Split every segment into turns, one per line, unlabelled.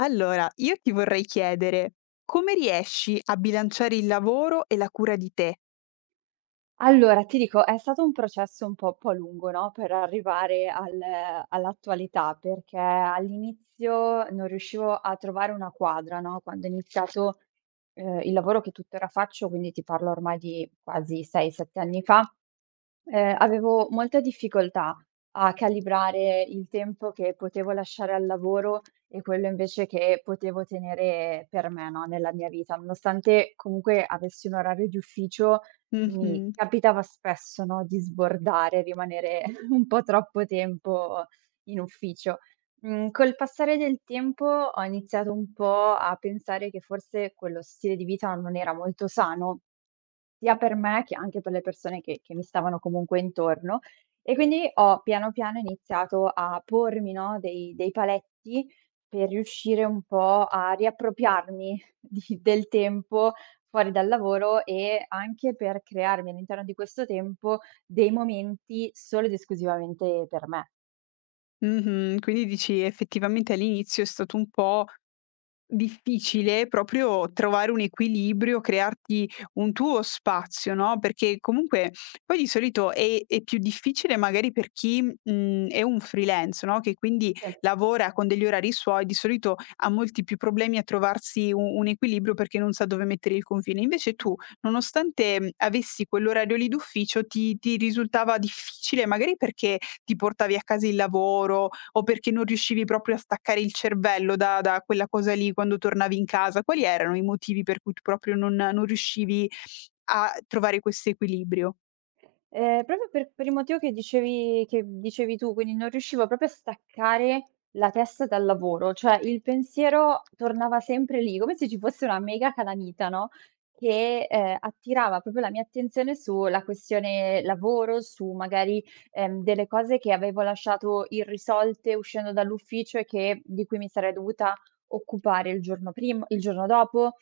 Allora, io ti vorrei chiedere, come riesci a bilanciare il lavoro e la cura di te?
Allora, ti dico, è stato un processo un po' lungo, no, per arrivare al all'attualità, perché all'inizio non riuscivo a trovare una quadra, no, quando ho iniziato, il lavoro che tuttora faccio, quindi ti parlo ormai di quasi 6, 7 anni fa. Avevo molta difficoltà a calibrare il tempo che potevo lasciare al lavoro e quello invece che potevo tenere per me, no, nella mia vita. Nonostante comunque avessi un orario di ufficio, mi
Mh-mh,
capitava spesso, no, di sbordare, rimanere un po' troppo tempo in ufficio. Col passare del tempo ho iniziato un po' a pensare che forse quello stile di vita non era molto sano, sia per me che anche per le persone che mi stavano comunque intorno. E quindi ho piano piano iniziato a pormi, no, dei paletti per riuscire un po' a riappropriarmi di del tempo fuori dal lavoro e anche per crearmi all'interno di questo tempo dei momenti solo ed esclusivamente per me.
mh-mh. Quindi dici effettivamente all'inizio è stato un po' difficile proprio trovare un equilibrio, crearti un tuo spazio, no, perché comunque poi di solito è più difficile magari per chi, è un freelance, no, che quindi
Sì.
lavora con degli orari suoi, di solito ha molti più problemi a trovarsi u un equilibrio perché non sa dove mettere il confine. Invece tu, nonostante, avessi quell'orario lì d'ufficio, ti risultava difficile, magari perché ti portavi a casa il lavoro, o perché non riuscivi proprio a staccare il cervello da quella cosa lì quando tornavi in casa? Quali erano i motivi per cui tu proprio non riuscivi a trovare questo equilibrio?
Proprio per il motivo che dicevi tu, quindi non riuscivo proprio a staccare la testa dal lavoro, cioè il pensiero tornava sempre lì, come se ci fosse una mega calamita, no, che, attirava proprio la mia attenzione sulla questione lavoro, su magari, delle cose che avevo lasciato irrisolte uscendo dall'ufficio e che di cui mi sarei dovuta occupare il giorno dopo.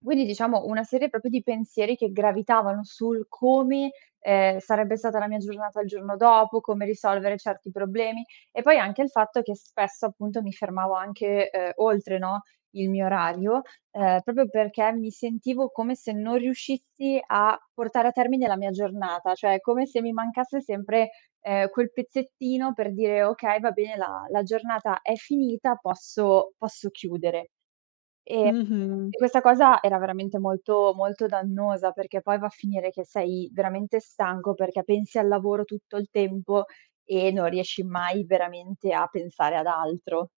Quindi diciamo una serie proprio di pensieri che gravitavano sul come, sarebbe stata la mia giornata il giorno dopo, come risolvere certi problemi e poi anche il fatto che spesso appunto mi fermavo anche, oltre, no, il mio orario, proprio perché mi sentivo come se non riuscissi a portare a termine la mia giornata, cioè come se mi mancasse sempre, quel pezzettino per dire: "Okay, va bene, la giornata è finita, posso chiudere". E
Mh-mh.
e questa cosa era veramente molto molto dannosa, perché poi va a finire che sei veramente stanco, perché pensi al lavoro tutto il tempo e non riesci mai veramente a pensare ad altro.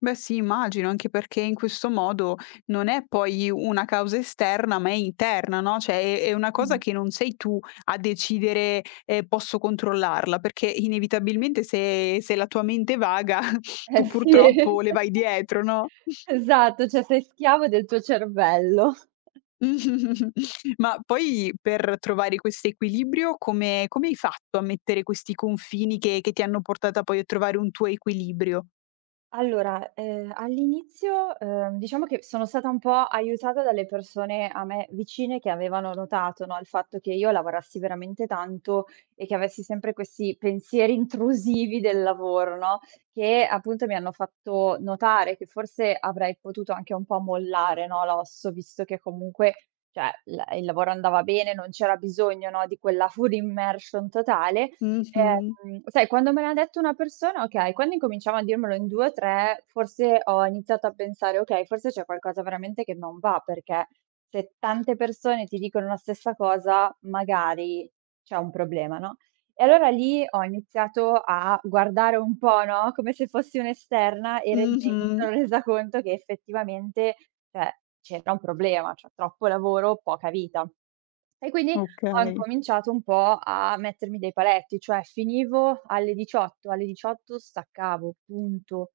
Beh sì, immagino, anche perché in questo modo non è poi una causa esterna, ma è interna, no, cioè è una cosa
Mh.
che non sei tu a decidere, "Posso controllarla", perché inevitabilmente se la tua mente vaga
Eh
tu purtroppo
sì,
le vai dietro, no?
esatto, cioè sei schiavo del tuo cervello.
Ma poi per trovare questo equilibrio come hai fatto a mettere questi confini che ti hanno portata poi a trovare un tuo equilibrio?
Allora, all'inizio, diciamo che sono stata un po' aiutata dalle persone a me vicine che avevano notato, no, il fatto che io lavorassi veramente tanto e che avessi sempre questi pensieri intrusivi del lavoro, no, che appunto mi hanno fatto notare che forse avrei potuto anche un po' mollare, no, l'osso, visto che comunque, cioè, la il lavoro andava bene, non c'era bisogno, no, di quella full immersion totale.
Mh-mh,
Sai quando me l'ha detto una persona, okay, quando incominciava a dirmelo in 2 o 3 forse ho iniziato a pensare: "Okay, forse c'è qualcosa veramente che non va", perché se tante persone ti dicono la stessa cosa, magari c'è un problema, no, e allora lì ho iniziato a guardare un po', no, come se fossi un'esterna e mi
mh-mh,
sono resa conto che effettivamente, cioè, c'era un problema, cioè troppo lavoro, poca vita. E quindi ho
okay.
incominciato un po' a mettermi dei paletti, cioè finivo alle 18, alle 18 staccavo, punto.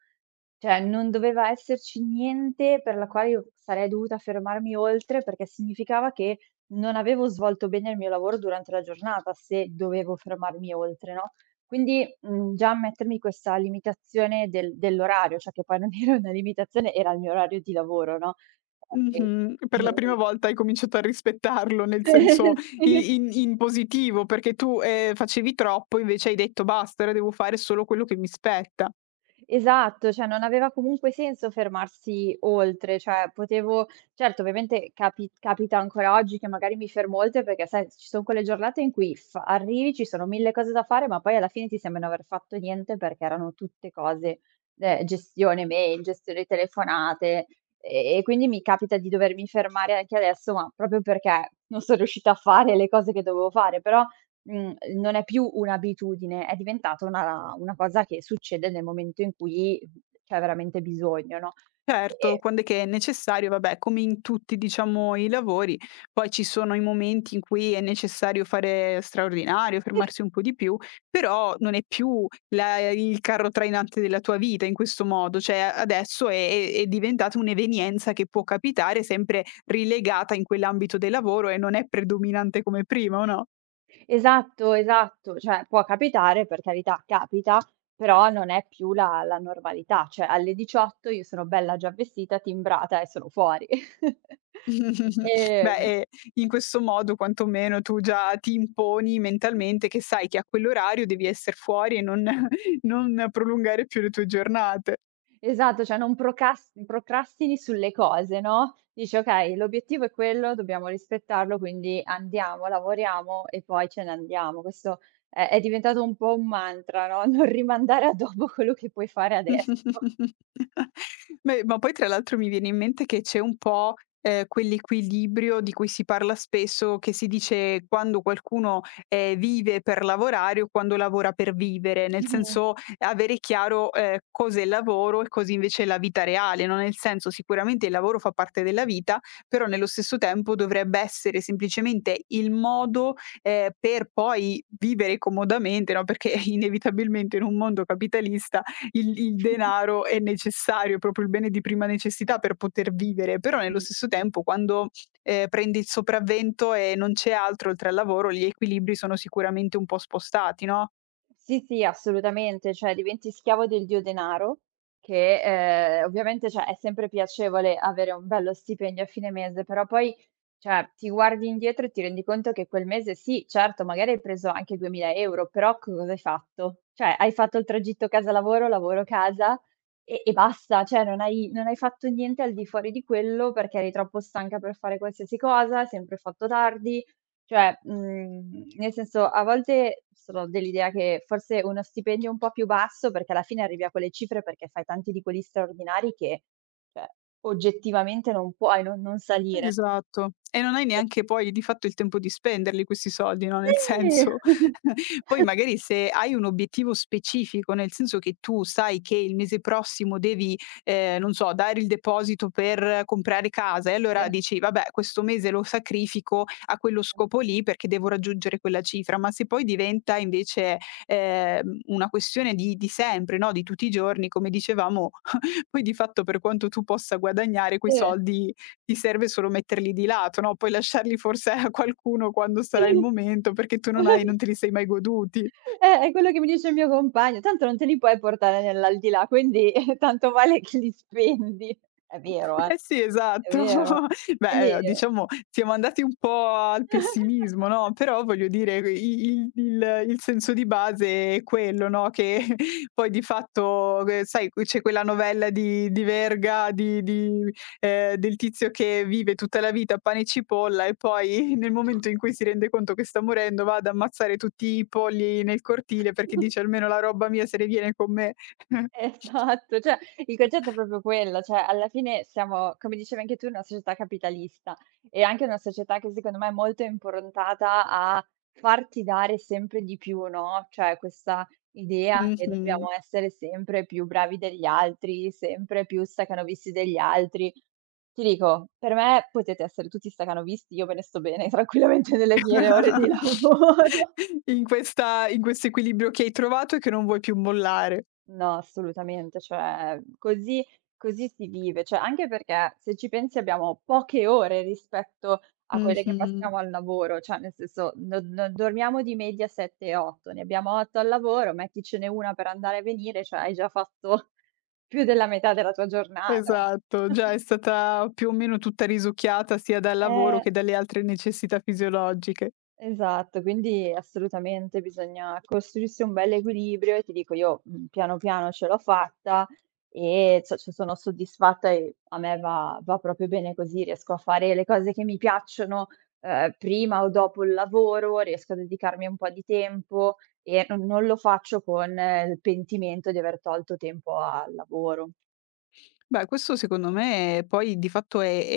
Cioè non doveva esserci niente per la quale io sarei dovuta fermarmi oltre, perché significava che non avevo svolto bene il mio lavoro durante la giornata, se dovevo fermarmi oltre, no, quindi, già mettermi questa limitazione dell'orario, cioè che poi non era una limitazione, era il mio orario di lavoro, no, ehm,
Mh-mh. Per la
non
prima volta hai cominciato a rispettarlo, nel senso
sì.
i in positivo, perché tu, facevi troppo, invece hai detto: "Basta, ora devo fare solo quello che mi spetta".
Esatto, cioè non aveva comunque senso fermarsi oltre, cioè potevo, certo, ovviamente capita ancora oggi che magari mi fermo oltre perché sai ci son quelle giornate in cui f arrivi, ci sono 1000 cose da fare, ma poi alla fine ti sembra non aver fatto niente perché erano tutte cose, gestione mail, gestione telefonate, e quindi mi capita di dovermi fermare anche adesso, ma proprio perché non son riuscita a fare le cose che dovevo fare. Però non è più un'abitudine, è diventata una cosa che succede nel momento in cui c'è veramente bisogno, no,
Certo,
e
quand'è che è necessario, vabbè, come in tutti, diciamo, i lavori, poi ci sono i momenti in cui è necessario fare straordinario,
sì,
fermarsi un po' di più, però non è più la il carro trainante della tua vita in questo modo, cioè adesso è diventata un'evenienza che può capitare sempre rilegata in quell'ambito del lavoro e non è predominante come prima, o no?
esatto, esatto, cioè può capitare, per carità, capita, però non è più la normalità, cioè alle 18 io sono bella già vestita, timbrata e sono fuori.
Beh,
Ehm
e in questo modo quantomeno tu già ti imponi mentalmente che sai che a quell'orario devi esser fuori e non non prolungare più le tue giornate.
Esatto, cioè non procas procrastini sulle cose, no, dici: "Okay, l'obiettivo è quello, dobbiamo rispettarlo, quindi andiamo, lavoriamo e poi ce ne andiamo." Questo è diventato un po' un mantra, no, non rimandare a dopo quello che puoi fare adesso.
Beh, ma poi tra l'altro mi viene in mente che c'è un po', quell'equilibrio di cui si parla spesso, che si dice quando qualcuno, vive per lavorare o quando lavora per vivere, nel
Mh-mh,
senso avere chiaro, cos'è il lavoro e cos'è invece la vita reale, no, nel senso sicuramente il lavoro fa parte della vita, però nello stesso tempo dovrebbe essere semplicemente il modo, per poi vivere comodamente, no, perché inevitabilmente in un mondo capitalista il denaro è necessario, è proprio il bene di prima necessità per poter vivere, però nello
mh.
stesso tempo quando, prendi il sopravvento e non c'è altro oltre al lavoro, gli equilibri sono sicuramente un po' spostati, no?
Sì, sì, assolutamente, cioè diventi schiavo del dio denaro che, ovviamente, cioè, è sempre piacevole avere un bello stipendio a fine mese, però poi, cioè, ti guardi indietro e ti rendi conto che quel mese sì, certo, magari hai preso anche 2000 €, però co cosa hai fatto? Cioè, hai fatto il tragitto casa lavoro, lavoro casa e basta, cioè non hai fatto niente al di fuori di quello perché eri troppo stanca per fare qualsiasi cosa, hai sempre fatto tardi, cioè, nel senso, a volte sono dell'idea che forse uno stipendio un po' più basso, perché alla fine arrivi a quelle cifre perché fai tanti di quelli straordinari che, cioè, oggettivamente non non salire, no.
Esatto. E non hai neanche poi di fatto il tempo di spenderli questi soldi, no, nel
Sì.
senso poi magari se hai un obiettivo specifico, nel senso che tu sai che il mese prossimo devi, non so, dare il deposito per comprare casa e
Sì.
allora dici: "Vabbè, questo mese lo sacrifico a quello scopo lì perché devo raggiungere quella cifra". Ma se poi diventa invece, una questione di sempre, no, di tutti i giorni, come dicevamo. Poi di fatto per quanto tu possa guadagnare quei soldi, ti serve solo metterli di lato, no, poi lasciarli forse a qualcuno quando sarà il
Sì.
momento, perché tu non hai non te li sei mai goduti.
È quello che mi dice il mio compagno: "Tanto non te li puoi portare nell'aldilà, quindi tanto vale che li spendi." È vero, eh.
Eh sì,
È
esatto.
vero.
Beh,
Quindi,
diciamo siamo andati un po' al pessimismo, no, però voglio dire i il senso di base è quello, no, che
ehm
poi di fatto che sai qui c'è quella novella di Verga di del tizio che vive tutta la vita a pane e cipolla e poi nel momento in cui si rende conto che sta morendo va ad ammazzare tutti i polli nel cortile perché dice: "Almeno la roba mia se ne viene con me."
esatto, cioè il concetto è proprio quello, cioè alla fine siamo, come dicevi anche tu, una società capitalista e anche una società che secondo me è molto improntata a farti dare sempre di più, no, cioè questa idea che
Mh-mh.
dobbiamo essere sempre più bravi degli altri, sempre più stacanovisti degli altri. Ti dico, per me potete essere tutti stacanovisti, io me ne sto bene tranquillamente nelle mie ore di lavoro.
In questa in questo equilibrio che hai trovato e che non vuoi più mollare.
No, assolutamente, cioè così così si vive. Cioè, anche perché se ci pensi abbiamo poche ore rispetto a quelle che
Mh-mh.
passiamo al lavoro, cioè nel senso non dormiamo di media 7, 8, ne abbiamo 8 al lavoro, metticene 1 per andare e venire, cioè hai già fatto più della metà della tua giornata.
Esatto, già è stata più o meno tutta risucchiata sia dal lavoro
Eh.
che dalle altre necessità fisiologiche.
Esatto, quindi assolutamente bisogna costruirsi un bel equilibrio e ti dico io, piano piano ce l'ho fatta e cioè ce sono soddisfatta e a me va proprio bene così, riesco a fare le cose che mi piacciono, prima o dopo il lavoro, riesco a dedicarmi un po' di tempo e non lo faccio con, il pentimento di aver tolto tempo al lavoro.
Beh, questo secondo me poi di fatto è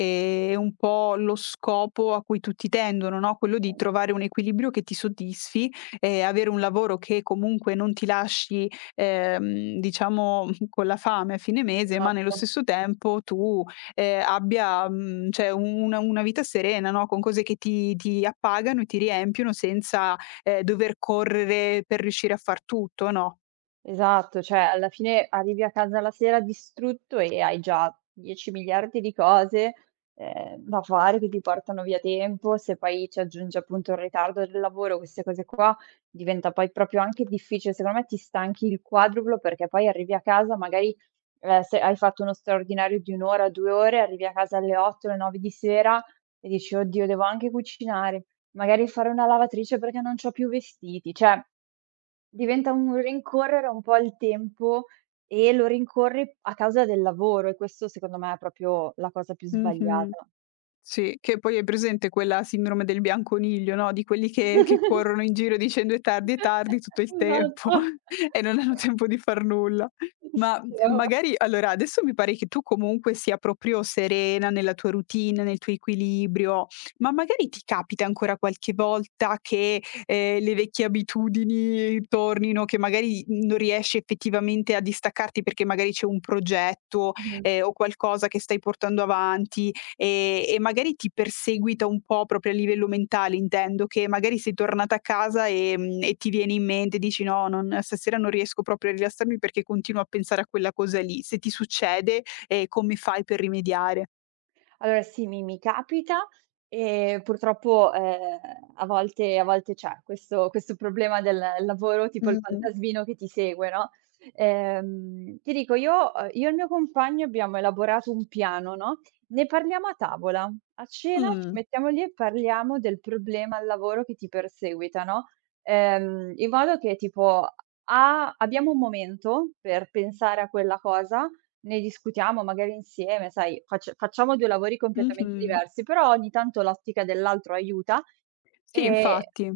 è un po' lo scopo a cui tutti tendono, no, quello di trovare un equilibrio che ti soddisfi e avere un lavoro che comunque non ti lasci, diciamo con la fame a fine mese, ma nello
Esatto.
stesso tempo tu, abbia, cioè una vita serena, no, con cose che ti appagano e ti riempiono senza, dover correre per riuscire a far tutto, no.
Esatto, cioè alla fine arrivi a casa la sera distrutto e hai già 10 miliardi di cose, da fare che ti portano via tempo. Se poi ci aggiungi appunto il ritardo del lavoro, queste cose qua, diventa poi proprio anche difficile. Secondo me ti stanchi il quadruplo perché poi arrivi a casa magari, se hai fatto uno straordinario di 1 ora, 2 ore, arrivi a casa alle 8, alle 9 di sera e dici: "Oddio, devo anche cucinare, magari fare una lavatrice perché non c'ho più vestiti." Cioè, diventa un rincorrere un po' il tempo e lo rincorri a causa del lavoro e questo secondo me è proprio la cosa più
Mh-mh.
sbagliata.
Sì, che poi hai presente quella sindrome del bianconiglio, no, di quelli che corrono in giro dicendo: è tardi" tutto il tempo
Esatto.
e non hanno tempo di far nulla. Ma,
Brava.
magari allora adesso mi pare che tu comunque sia proprio serena nella tua routine, nel tuo equilibrio, ma magari ti capita ancora qualche volta che, le vecchie abitudini tornino, che magari non riesci effettivamente a distaccarti perché magari c'è un progetto,
Mh-mh.
o qualcosa che stai portando avanti e magari ti perseguita un po' proprio a livello mentale intendo, che magari sei tornata a casa, e ti viene in mente, dici: "No, non stasera non riesco proprio a rilassarmi perché continuo a pensare a quella cosa lì." Se ti succede, come fai per rimediare?
Allora sì, mi capita e purtroppo, a volte c'è questo problema del lavoro, tipo il
Mh-mh.
fantasmino che ti segue, no, ti dico io, io e il mio compagno abbiamo elaborato un piano, no, ne parliamo a tavola. A cena ci
Mh.
mettiamo lì e parliamo del problema al lavoro che ti perseguita, no, in modo che tipo: A abbiamo un momento per pensare a quella cosa, ne discutiamo magari insieme, sai, facciamo 2 lavori completamente
Mh-mh.
diversi, però ogni tanto l'ottica dell'altro aiuta,
Sì,
ehm,
infatti.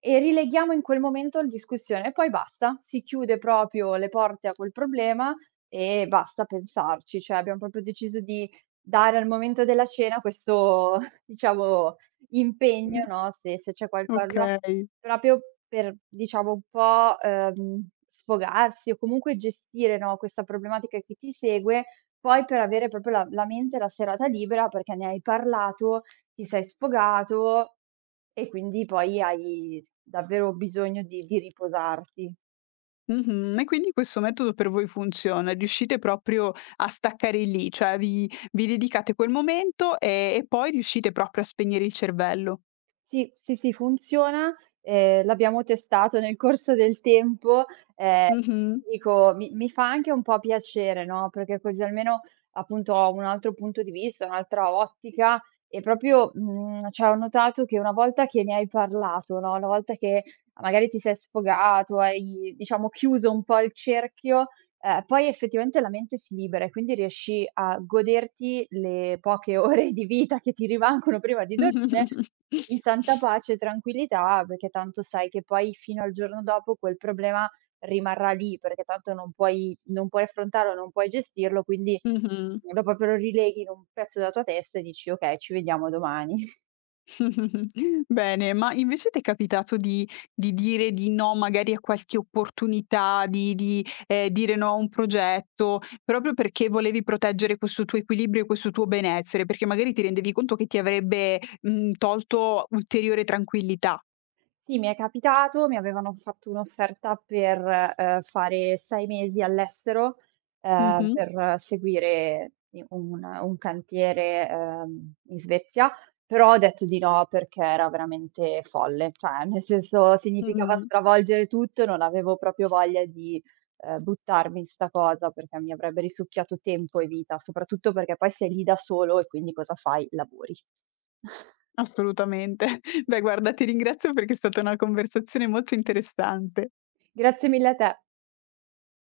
e rileghiamo in quel momento la discussione e poi basta. Si chiude proprio le porte a quel problema e basta pensarci. Cioè, abbiamo proprio deciso di dare al momento della cena questo, diciamo, impegno,
Mh.
no, se se c'è qualcosa.
Okay.
Proprio per, diciamo, un po', sfogarsi o comunque gestire, no, questa problematica che ti segue, poi per avere proprio la mente e la serata libera perché ne hai parlato, ti sei sfogato e quindi poi hai davvero bisogno di riposarti.
Mh-mh. E quindi questo metodo per voi funziona, riuscite proprio a staccare lì, cioè vi dedicate quel momento, e poi riuscite proprio a spegnere il cervello.
Sì, sì, sì, funziona. L'abbiamo testato nel corso del tempo. Ehm,
Mh-mh.
dico, mi fa anche un po' piacere, no, perché così almeno, appunto, ho un altro punto di vista, un'altra ottica e proprio, cioè ho notato che una volta che ne hai parlato, no, una volta che magari ti sei sfogato, hai diciamo chiuso un po' il cerchio, poi effettivamente la mente si libera e quindi riesci a goderti le poche ore di vita che ti rimangono prima di dormire in santa pace e tranquillità, perché tanto sai che poi fino al giorno dopo quel problema rimarrà lì, perché tanto non puoi affrontarlo, non puoi gestirlo, quindi
Mh-mh.
lo proprio lo rileghi in un pezzo della tua testa e dici: "Okay, ci vediamo domani".
Bene, ma invece ti è capitato di dire di no magari a qualche opportunità, dire no a un progetto, proprio perché volevi proteggere questo tuo equilibrio e questo tuo benessere, perché magari ti rendevi conto che ti avrebbe, tolto ulteriore tranquillità.
Sì, mi è capitato, mi avevano fatto un'offerta per, fare 6 mesi all'estero,
Mh-mh.
per seguire i un cantiere, in Svezia, però ho detto di no perché era veramente folle, cioè nel senso significava
Mh-mh.
stravolgere tutto, non avevo proprio voglia di, buttarmi in 'sta cosa perché mi avrebbe risucchiato tempo e vita, soprattutto perché poi sei lì da solo e quindi cosa fai? Lavori.
Assolutamente. Beh guarda ti ringrazio perché è stata una conversazione molto interessante.
Grazie mille a te.